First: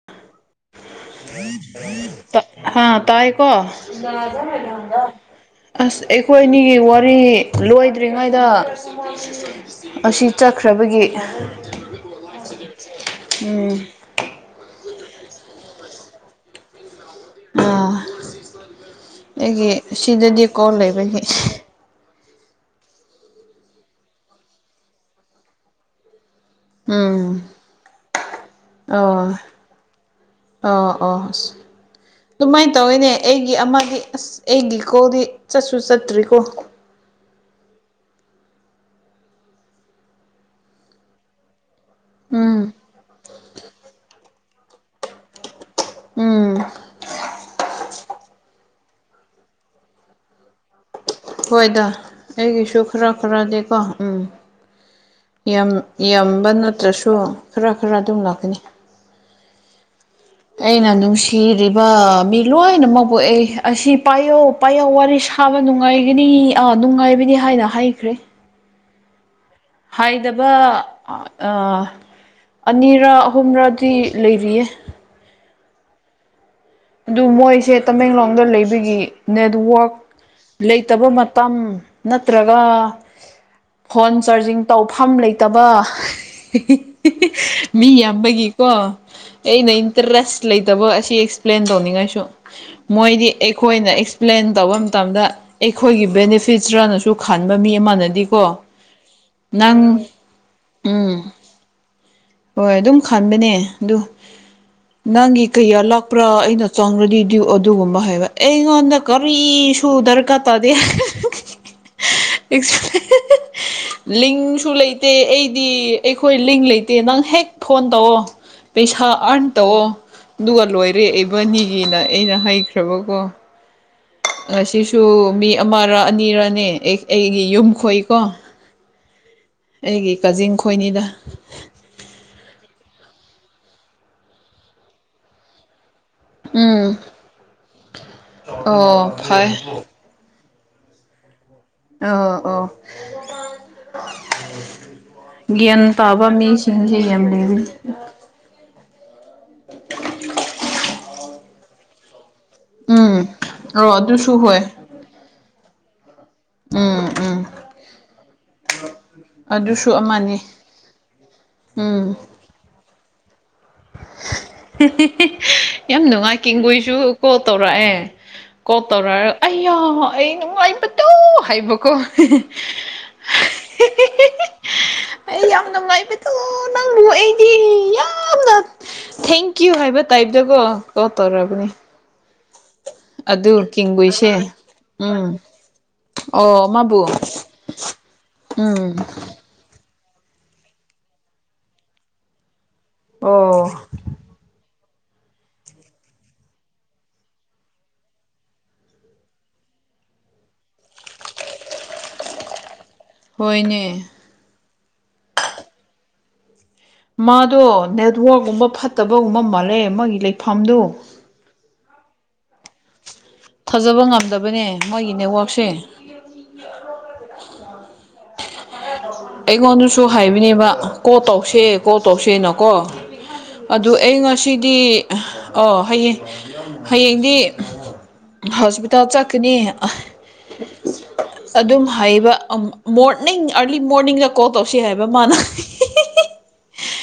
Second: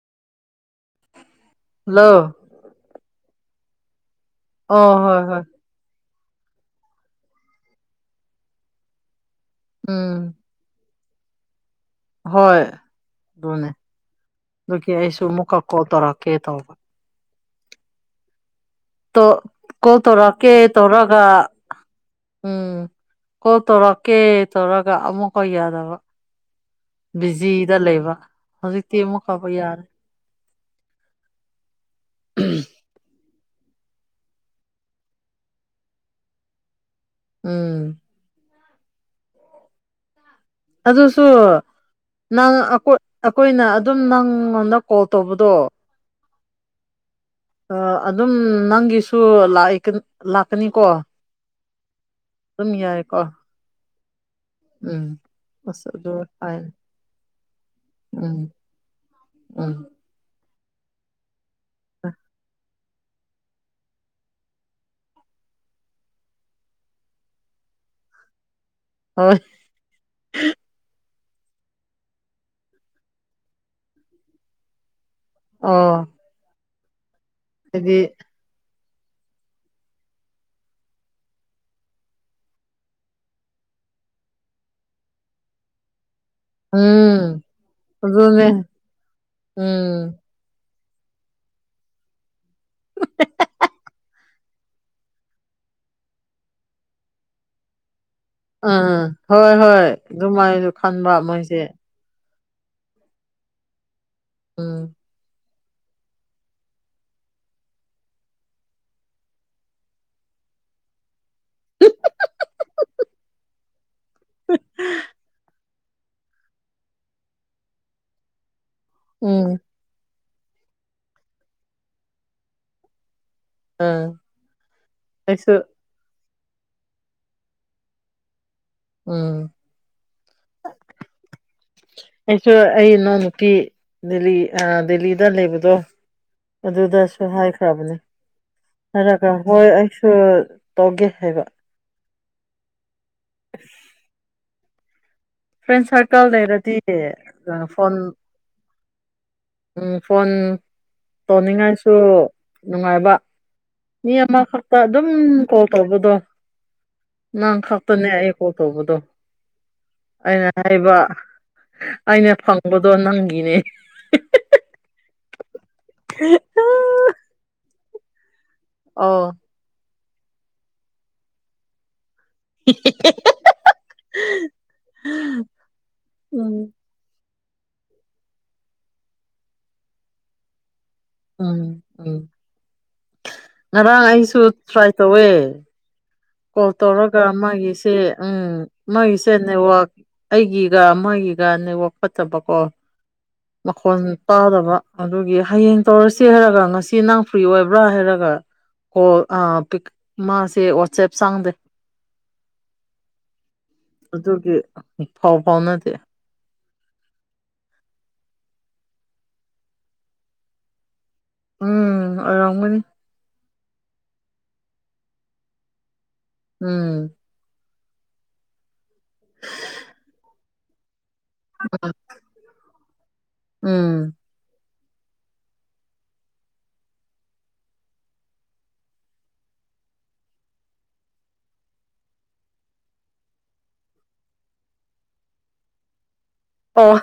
ꯑ [inaudible] ꯍꯜꯂꯣ ꯍꯥꯥ ꯇꯥꯏꯀꯣ ꯑꯣ ꯍꯣꯏ ꯍꯣꯏ ꯑꯁ ꯑꯩꯈꯣꯏ ꯑꯅꯤꯒꯤ ꯋꯥꯔꯤ ꯂꯣꯏꯗ꯭ꯔꯤꯉꯩꯗ ꯑꯁꯤ ꯎꯝ ꯇꯠ ꯈ꯭ꯔꯕꯒꯤ ꯍꯣꯏ ꯑꯗꯨꯅꯦ ꯑꯗꯨꯒꯤ ꯑꯩꯁꯨ ꯑꯃꯨꯛꯀ ꯀꯣꯜ ꯇꯧꯔꯛꯀꯦ ꯇꯧꯕ ꯑꯥ ꯇꯣ ꯑꯩꯒꯤ ꯀꯣꯜ ꯁꯤꯗꯗꯤ ꯇꯧꯔꯛꯀꯦ ꯀꯣꯜ ꯂꯩꯕꯒꯤ ꯇꯧꯔꯒ ꯎꯝ ꯀꯣꯜ ꯇꯧꯔꯛꯀꯦ ꯇꯧꯔꯒ ꯑꯃꯨꯛꯀ ꯌꯥꯗꯕ ꯎꯝ ꯕꯤꯖꯤꯗ ꯂꯩꯕ ꯍꯧꯖꯤꯛꯇꯤ ꯑꯣ ꯑꯃꯨꯛꯀ ꯌꯥꯔꯦ ꯑꯣ ꯑꯣ ꯑꯗꯨꯃꯥꯏ ꯇꯧꯋꯦꯅꯦ ꯑꯩꯒꯤ ꯑꯃꯗꯤ ꯑꯁ ꯑꯩꯒꯤ ꯀꯣꯜꯗꯤ ꯆꯠꯁꯨ ꯆꯠꯇ꯭ꯔꯤꯀꯣ ꯎꯝ ꯑꯗꯨꯁꯨ ꯅꯪ ꯎꯝ ꯑꯩꯈꯣꯏꯅ ꯑꯗꯨꯝ ꯅꯪꯉꯣꯟꯗ ꯀꯣꯜ ꯇꯧꯕꯗꯣ ꯎꯝ ꯑꯗꯨꯝ ꯅꯪꯒꯤꯁꯨ ꯂꯥꯛꯏ ꯂꯥꯛꯀꯅꯤꯀꯣ ꯑꯗꯨꯝ ꯌꯥꯏꯀꯣ ꯅꯗꯦꯀꯣ ꯎꯝ ꯎꯝ ꯌꯝ ꯑꯁ ꯑꯗꯨ ꯌꯝꯕ ꯍꯥꯏ ꯅꯠꯇ꯭ꯔꯁꯨ ꯈꯔ ꯈꯔ ꯑꯗꯨꯝ ꯎꯝ ꯂꯥꯛꯀꯅꯤ ꯎꯝ ꯑꯩꯅ ꯅꯨꯡꯁꯤꯔꯤꯕ ꯃꯤ ꯂꯣꯏꯅꯃꯛꯄꯣ ꯑꯩ ꯑꯁꯤ ꯄꯥꯏꯌꯣ ꯄꯥꯏꯌꯣ ꯋꯥꯔꯤ ꯁꯥꯕ ꯅꯨꯉꯥꯏꯒꯅꯤ ꯑꯥ ꯅꯨꯉꯥꯏꯕꯅꯤ ꯍꯥꯏꯅ ꯍꯥꯏꯈ꯭ꯔꯦ ꯍꯣꯏ ꯍꯥꯏꯗꯕ ꯑꯥ ꯑꯅꯤꯔ ꯑꯍꯨꯝꯔꯗꯤ ꯂꯩꯔꯤꯌꯦ ꯑꯣ ꯑꯗꯨ ꯃꯣꯏꯁꯦ ꯍꯥꯏꯗꯤ ꯇꯃꯦꯡꯂꯣꯡꯗ ꯂꯩꯕꯒꯤ ꯅꯦꯠꯋꯥꯛ ꯂꯩꯇꯕ ꯃꯇꯝ ꯅꯠꯇ꯭ꯔꯒ ꯐꯣꯟ ꯆꯥꯔꯖꯤꯡ ꯇꯧꯐꯝ ꯂꯩꯇꯕ ꯎꯝ ꯃꯤ ꯑꯗꯨꯅꯦ ꯌꯥꯝꯕꯒꯤꯀꯣ ꯑꯩꯅ ꯎꯝ ꯏꯟꯇꯔꯦꯁ ꯂꯩꯇꯕ ꯑꯁꯤ ꯄ꯭ꯂꯦꯟ ꯇꯧꯅꯤꯉꯥꯏꯁꯨ ꯃꯣꯏꯗꯤ ꯑꯩꯈꯣꯏꯅ ꯑꯦꯛꯁꯄ꯭ꯂꯦꯟ ꯇꯧꯕ ꯃꯇꯝꯗ ꯑꯩꯈꯣꯏꯒꯤ ꯕꯦꯅꯤꯐꯤꯠꯁꯔꯅꯁꯨ ꯈꯟꯕ ꯃꯤ ꯑꯃꯅꯗꯤ ꯑꯥ ꯍꯣꯏ ꯍꯣꯏ ꯗꯨꯃꯥꯏꯖꯨ ꯈꯟꯕ ꯎꯝ ꯃꯣꯏꯁꯦ ꯍꯣꯏ ꯑꯗꯨꯝ ꯈꯟꯕꯅꯦ ꯑꯗꯨ ꯎꯝ ꯅꯪꯒꯤ ꯀꯩꯌꯥ ꯂꯥꯛ ꯄ꯭ꯔꯥ ꯑꯩꯅ ꯆꯪꯔꯗꯤ ꯗ꯭ꯌꯨ ꯑꯗꯨꯒꯨꯝꯕ ꯍꯥꯏꯕ ꯑꯩꯉꯣꯟꯗ ꯀꯔꯤꯁꯨ ꯗꯔꯀꯥꯔ ꯇꯥꯗꯦ ꯑꯦꯛꯁꯄ꯭ꯂꯦ ꯂꯤꯡꯁꯨ ꯂꯩꯇꯦ ꯑꯩꯗꯤ ꯑꯩꯈꯣꯏ ꯂꯤꯡ ꯂꯩꯇꯦ ꯅꯪ ꯍꯦꯛ ꯐꯣꯟ ꯇꯧꯑꯣ ꯄꯩꯁꯥ ꯑꯥꯔꯟ ꯎꯝ ꯇꯧꯑꯣ ꯗꯨꯒ ꯂꯣꯏꯔꯦ ꯏꯕꯅꯤꯒꯤꯅ ꯑꯩꯅ ꯍꯩꯈ꯭ꯔꯕꯀꯣ ꯑꯥ ꯉꯁꯤꯁꯨ ꯃꯤ ꯑꯃꯔ ꯑꯅꯤꯔꯅꯦ ꯑꯩ ꯑꯩꯒꯤ ꯌꯨꯝ ꯈꯣꯏꯀꯣ ꯎꯝ ꯑꯩꯒꯤ ꯀꯖꯤꯟ ꯈꯣꯏꯅꯤꯗ ꯑꯩꯁꯨ ꯑꯩ ꯏꯅꯥꯎ ꯅꯨꯄꯤ ꯗꯦꯜꯂꯤ ꯑꯥ ꯗꯦꯜꯂꯤꯗ ꯂꯩꯕꯗꯣ ꯎꯝ ꯑꯗꯨꯗꯁꯨ ꯍꯥꯏꯈ꯭ꯔꯕꯅꯦ ꯑꯣ ꯍꯥꯏꯔꯒ ꯐꯩ ꯍꯣꯏ ꯑꯩꯁ ꯁꯨ ꯇꯣꯒꯦ ꯍꯥꯏꯕ ꯑꯑꯣ ꯑꯣ [unintelligible] ꯒ꯭ꯌꯥꯟ ꯐ꯭ꯔꯦꯟ ꯁꯥꯔꯀꯜ ꯇꯥꯕ ꯂꯩꯔꯗꯤ ꯃꯤꯁꯤꯡꯖꯦ ꯌꯥꯝ ꯂꯩꯕꯅꯤ ꯐꯣꯟ ꯎꯝ ꯐꯣꯟ ꯇꯣꯅꯤꯉꯥꯏꯁꯨ ꯎꯝ ꯅꯨꯉꯥꯏꯕ ꯑꯣ ꯃꯤ ꯑꯗꯨꯁꯨ ꯍꯣꯏ ꯑꯃꯈꯛꯇ ꯑꯗꯨꯝ ꯀꯣꯜ ꯇꯧꯕꯗꯣ ꯎꯝ ꯎꯝ ꯅꯪ ꯈꯥꯛꯇꯅꯦ ꯑꯩ ꯀꯣꯜ ꯇꯧꯕꯗꯣ ꯑꯗꯨꯁꯨ ꯑꯃꯅꯤ ꯑꯩꯅ ꯍꯥꯏꯕ ꯎꯝ ꯑꯩꯅ ꯐꯪꯕꯗꯣ ꯅꯪꯒꯤꯅꯦ ꯌꯥꯝ ꯅꯨꯉꯥꯏ ꯀꯦꯡꯒꯣꯏꯁꯨ ꯀꯣꯜ ꯇꯧꯔꯑꯦ ꯀꯣ ꯇꯧꯔꯑꯒ ꯑꯣ ꯑꯩꯌꯥ ꯑꯩ ꯅꯨꯉꯥꯏꯕꯗꯨꯨ ꯍꯥꯏꯕꯀꯣ [unintelligible] ꯑꯩ ꯌꯥꯝ ꯅꯨꯉꯥꯏ ꯎꯝ ꯌꯥꯝꯅ ꯊꯦꯡꯀ꯭ꯌꯨ ꯍꯥꯏꯕ ꯇꯥꯏꯞꯗꯀꯣ ꯎꯝ ꯎꯝ ꯑꯗꯨ ꯉꯔꯥꯡ ꯑꯩꯁꯨ ꯀꯦꯡꯒꯨꯏꯁꯦ ꯇ꯭ꯔꯥꯏ ꯇꯧꯋꯦ ꯎꯝ ꯑꯣ ꯀꯣꯜ ꯃꯥꯕꯨ ꯇꯧꯔꯒ ꯃꯥꯒꯤꯁꯦ ꯎꯪ ꯎꯝ ꯃꯥꯒꯤꯁꯦ ꯅꯦꯋꯥꯛ ꯑꯩꯒꯤꯒ ꯃꯣꯏꯒꯤꯒ ꯅꯦꯋꯥꯛ ꯐꯠꯇꯕꯀꯣ ꯑꯣ ꯃꯈꯣꯟ ꯇꯥꯗꯕ ꯑꯗꯨꯒꯤ ꯍꯌꯦꯡ ꯇꯧꯔꯁꯦ ꯍꯥꯏꯔꯒ ꯉꯁꯤ ꯅꯪ ꯐ꯭ꯔꯤ ꯑꯣꯏꯕ꯭ꯔꯥ ꯍꯥꯏꯔꯒ ꯀꯣꯜ ꯑ ꯄꯤꯛ ꯃꯥꯁꯦ ꯋꯥꯠꯁꯞ ꯆꯪꯗꯦ ꯍꯣꯏꯅꯦ ꯑꯗꯨꯒꯤ ꯐꯥꯎ ꯐꯥꯎꯅꯗꯦ ꯃꯥꯗꯣ ꯅꯦꯠꯋꯔꯛꯀꯨꯝꯕ ꯐꯠꯇꯕꯒꯨꯝꯕ ꯃꯥꯜꯂꯦ ꯃꯥꯒꯤ ꯂꯩꯐꯝꯗꯣ ꯎꯝ ꯑꯣꯏꯔꯝꯒꯅꯤ ꯊꯥꯖꯕ ꯉꯝꯗꯕꯅꯦ ꯃꯣꯏꯒꯤ ꯅꯦꯋꯥꯛꯁꯦ ꯎꯝ ꯑꯩꯉꯣꯟꯗꯁꯨ ꯍꯥꯏꯕꯅꯦꯕ ꯀꯣꯜ ꯇꯧꯁꯦ ꯀꯣꯜ ꯇꯧꯁꯦꯅꯀꯣ ꯑꯗꯨ ꯎꯝ ꯑꯩ ꯉꯁꯤꯗꯤ ꯑꯣ ꯍꯌꯦꯡ ꯍꯌꯦꯡꯗꯤ ꯍꯣꯁꯄꯤꯇꯥꯜ ꯆꯠꯀꯅꯤ ꯑꯗꯨꯝ ꯍꯩꯕ ꯃꯣꯔꯅꯤꯡ ꯑꯔꯂꯤ ꯃꯣꯔꯅꯤꯡꯗ ꯀꯣꯜ ꯇꯧꯁꯤ ꯍꯥꯏꯕ ꯃꯥꯅ ꯑꯣ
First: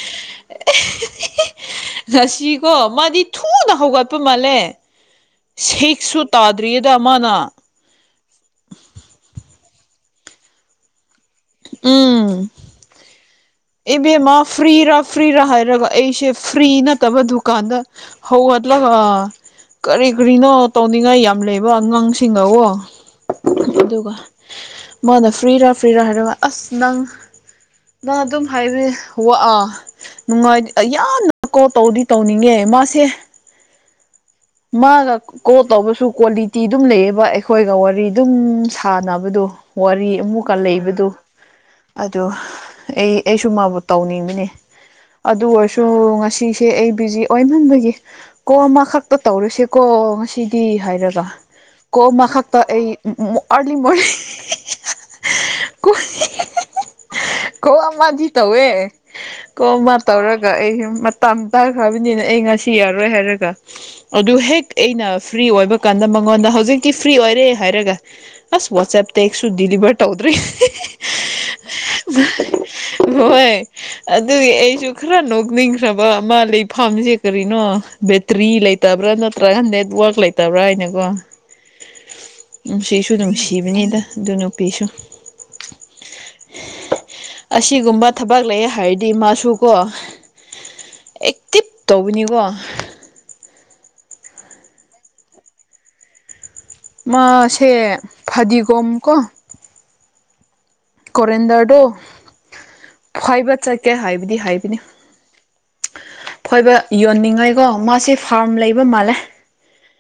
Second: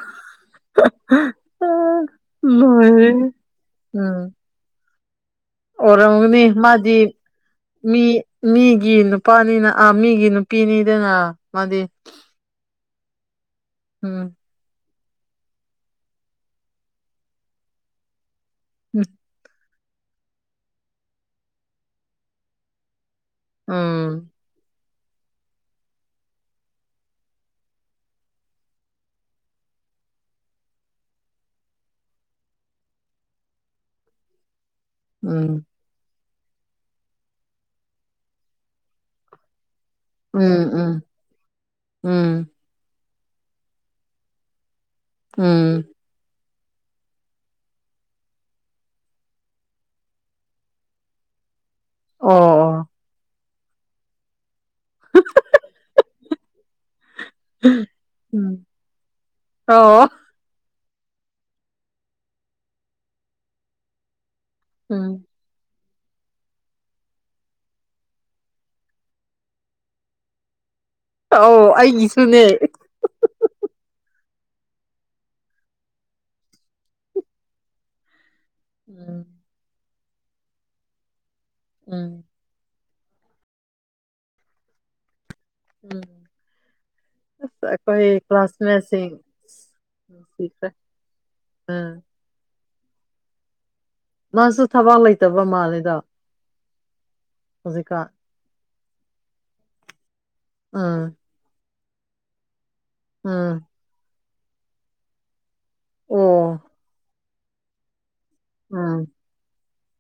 ꯉꯁꯤꯀꯣ ꯃꯥꯗꯤ ꯂꯣꯏꯔꯦꯍꯦ ꯊꯨꯅ ꯍꯧꯒꯠꯄ ꯎꯝ ꯃꯥꯜꯂꯦ ꯁꯤꯁꯁꯨ ꯑꯣꯏꯔꯝꯒꯅꯤ ꯇꯥꯗ꯭ꯔꯤꯌꯦꯗ ꯃꯥꯗꯤ ꯃꯥꯅ ꯃꯤ ꯃꯤꯒꯤ ꯅꯨꯄꯥꯅꯤꯅ ꯑꯥ ꯃꯤꯒꯤ ꯅꯨꯄꯤꯅꯤꯗꯅ ꯃꯥꯗꯤ ꯎꯪ ꯏꯕꯦꯝꯃ ꯎꯝ ꯐ꯭ꯔꯤꯔꯥ ꯐ꯭ꯔꯤꯔꯥ ꯍꯥꯏꯔꯒ ꯑꯩꯁꯦ ꯐ꯭ꯔꯤ ꯅꯠꯇꯕ ꯗꯨꯀꯥꯟꯗ ꯍꯧꯒꯠꯂꯒ ꯀꯔꯤ ꯀ꯭ꯔꯤꯅꯣ ꯇꯧꯅꯤꯡꯉꯥꯏ ꯌꯥꯝ ꯂꯩꯕ ꯑꯉꯥꯡꯁꯤꯡꯒꯀꯣ ꯑꯗꯨꯒ ꯎꯝ ꯃꯥꯅ ꯐ꯭ꯔꯤ ꯔ ꯐ꯭ꯔꯤ ꯔ ꯍꯥꯏꯔꯒ ꯑꯁ ꯅꯪ ꯅ ꯑꯗꯨꯝ ꯍꯥꯏꯔꯦ ꯋꯥ ꯑꯥ ꯅꯨꯡꯉꯥꯏ ꯌꯥꯝꯅꯀꯣ ꯇꯧꯗꯤ ꯇꯧꯅꯤꯡꯉꯦ ꯃꯥꯁꯦ ꯃꯥꯒ ꯀꯣꯜ ꯎꯝ ꯇꯧꯕꯁꯨ ꯀꯣꯜꯂꯤ ꯇꯤ ꯗꯨꯝ ꯂꯩꯌꯦꯕ ꯑꯩꯈꯣꯏꯒ ꯋꯥꯔꯤ ꯗꯨꯝ ꯁꯥꯟꯅꯕꯗꯣ ꯋꯥꯔꯤ ꯑꯃꯨꯛꯀ ꯎꯝ ꯎꯝ ꯂꯩꯕꯗꯨ ꯑꯗꯨ ꯎꯝ ꯑꯦ ꯑꯩꯁꯨ ꯃꯥꯕꯨ ꯇꯧꯅꯤꯡꯕꯅꯦ ꯑꯗꯨ ꯑꯣꯏꯔꯁꯨ ꯎꯝ ꯉꯁꯤ ꯖꯦ ꯑꯩ ꯕꯤꯖꯤ ꯑꯣꯏꯃꯟꯕꯒꯤ ꯀꯣ ꯑꯃꯈꯛ ꯇ ꯇꯧꯔꯁꯦꯀꯣ ꯉꯁꯤꯗꯤ ꯍꯥꯏꯔꯒ ꯀꯣ ꯑꯣ ꯑꯃꯈꯛꯇ ꯑꯩ ꯑꯣ ꯑꯔꯂꯤ ꯃꯣꯔꯅꯤ ꯀꯣ ꯑꯃꯗꯤ ꯎꯝ ꯇꯧꯋꯦ ꯀꯣ ꯑꯃ ꯑꯣ ꯇꯧꯔꯒ ꯑꯩ ꯇꯝ ꯇꯥꯈ꯭ꯔꯕꯅꯤꯅ ꯑꯩ ꯉꯁꯤ ꯌꯥꯔꯣꯏ ꯍꯥꯏꯔꯒ ꯑꯗꯨ ꯍꯦꯛ ꯑꯩꯅ ꯎꯝ ꯐ꯭ꯔꯤ ꯑꯣꯏꯕ ꯀꯥꯟꯗ ꯃꯉꯣꯟꯗ ꯍꯧꯖꯤꯛꯇꯤ ꯐ꯭ꯔꯤ ꯑꯣꯏꯔꯦ ꯍꯥꯏꯔꯒ ꯑꯁ ꯋꯥꯆꯞ ꯇꯦꯛꯁꯨ ꯗꯤꯂꯤꯚꯔ ꯇꯧꯗ꯭ꯔꯤ ꯑꯥꯎ ꯑꯩꯒꯤꯁꯨꯅꯦ ꯍꯣꯏ ꯑꯗꯨꯒꯤ ꯑꯩꯁꯨ ꯈꯔ ꯅꯣꯛꯅꯤꯡꯈ꯭ꯔꯕ ꯑꯃ ꯂꯩꯐꯝꯁꯦ ꯀꯔꯤꯅꯣ ꯕꯦꯇ꯭ꯔꯤ ꯂꯩ ꯇꯕ꯭ꯔꯥ ꯎꯝ ꯅꯠꯇ꯭ꯔꯒ ꯅꯦꯠꯋꯥꯛ ꯂꯩꯇꯕ꯭ꯔꯥ ꯍꯥꯏꯅꯀꯣ ꯎꯝ ꯅꯨꯡꯁꯤꯁꯨ ꯅꯨꯡꯁꯤꯕꯅꯤꯗ ꯑꯗꯨ ꯅꯨꯄꯤꯁꯨ ꯎꯝ ꯑꯁ ꯑꯁꯤꯒꯨꯝꯕ ꯑꯩꯈꯣꯏ ꯊꯕꯛ ꯂꯩꯌꯦ ꯍꯥꯏꯔꯗꯤ ꯀ꯭ꯂꯥꯁꯃꯦꯠꯁꯤꯡ ꯃꯥꯁꯨꯀꯣ ꯅꯨꯡꯁꯤꯈ꯭ꯔꯦ ꯑꯦꯛꯇꯤꯞ ꯎꯝ ꯇꯧꯕꯅꯤꯀꯣ ꯃꯥꯁꯨ ꯊꯕꯥꯛ ꯂꯩꯇꯕ ꯃꯥꯜꯂꯤꯗ ꯃꯥꯁꯦ ꯐꯗꯤꯒꯣꯝ ꯀꯣ ꯑꯝ ꯐꯣꯔꯦꯟꯗ꯭ꯔꯗꯣ ꯐꯣꯢꯕ ꯎꯝ ꯆꯠꯀꯦ ꯍꯥꯏꯕꯗꯤ ꯍꯥꯏꯕꯅꯤ ꯑꯣ ꯐꯣꯏꯕ ꯌꯣꯟꯅꯤꯡꯉꯥꯏꯀꯣ ꯃꯥꯁꯦ ꯐꯥꯔꯝ ꯂꯩꯕ ꯎꯝ ꯃꯥꯜꯂꯦ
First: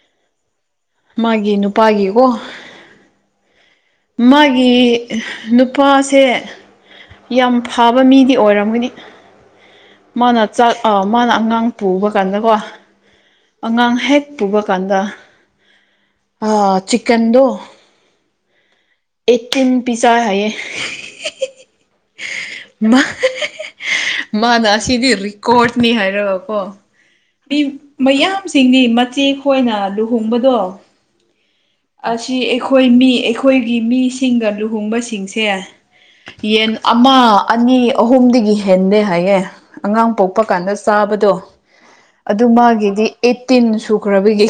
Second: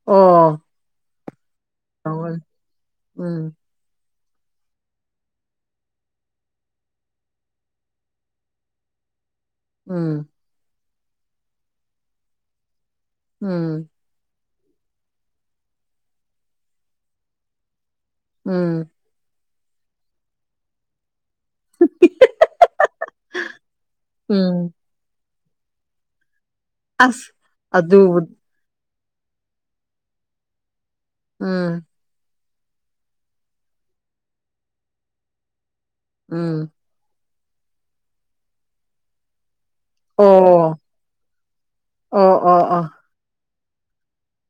ꯑꯣ ꯃꯥꯒꯤ ꯅꯨꯄꯥꯒꯤꯀꯣ ꯎꯝ ꯃꯥꯒꯤ ꯅꯨꯄꯥꯁꯦ ꯌꯥꯝ ꯐꯕ ꯃꯤꯗꯤ ꯑꯣꯏꯔꯝꯒꯅꯤ ꯎꯝ ꯃꯥꯅ ꯆꯥꯛ ꯃꯥꯅ ꯑꯉꯥꯡ ꯄꯨꯕ ꯀꯥꯟꯗꯀꯣ ꯎꯝ ꯑꯉꯥꯡ ꯍꯦꯛ ꯄꯨꯕ ꯀꯥꯟꯗ ꯑꯥ ꯆꯤꯛꯒꯟꯗꯣ ꯎꯝ ꯑꯦ ꯇꯤꯟ ꯄꯤꯆꯩ ꯍꯥꯏꯌꯦ ꯃꯥ ꯎꯝ ꯃꯥꯅ ꯎꯝ ꯑꯁꯤꯗꯤ ꯔꯤꯀꯣꯔꯠꯅꯤ ꯍꯥꯏꯔꯒꯀꯣ ꯑꯁ ꯃꯤ ꯑꯗꯨꯕꯨ ꯃꯌꯥꯝ ꯁꯤꯡꯗꯤ ꯃꯆꯦ ꯈꯣꯏꯅ ꯂꯨꯍꯣꯡꯕꯗꯣ ꯑꯝ ꯑꯁꯤ ꯑꯩꯈꯣꯏ ꯃꯤ ꯑꯩꯈꯣꯏꯒꯤ ꯃꯤꯁꯤꯡꯒ ꯂꯨꯍꯣꯡꯕꯁꯤꯡꯁꯦ ꯎꯝ ꯌꯦꯟ ꯑꯃ ꯑꯅꯤ ꯑꯍꯨꯝꯗꯒꯤ ꯍꯦꯟꯗꯦ ꯍꯥꯏꯌꯦ ꯑꯉꯥꯡ ꯄꯣꯛꯄ ꯀꯥꯟꯗ ꯑꯣ ꯆꯥꯕꯗꯣ ꯑꯗꯨ ꯑꯣ ꯑꯣ ꯑꯣ ꯃꯥꯒꯤꯗꯤ ꯑꯩꯠꯇꯤꯟ ꯁꯨꯈ꯭ꯔꯕꯒꯤ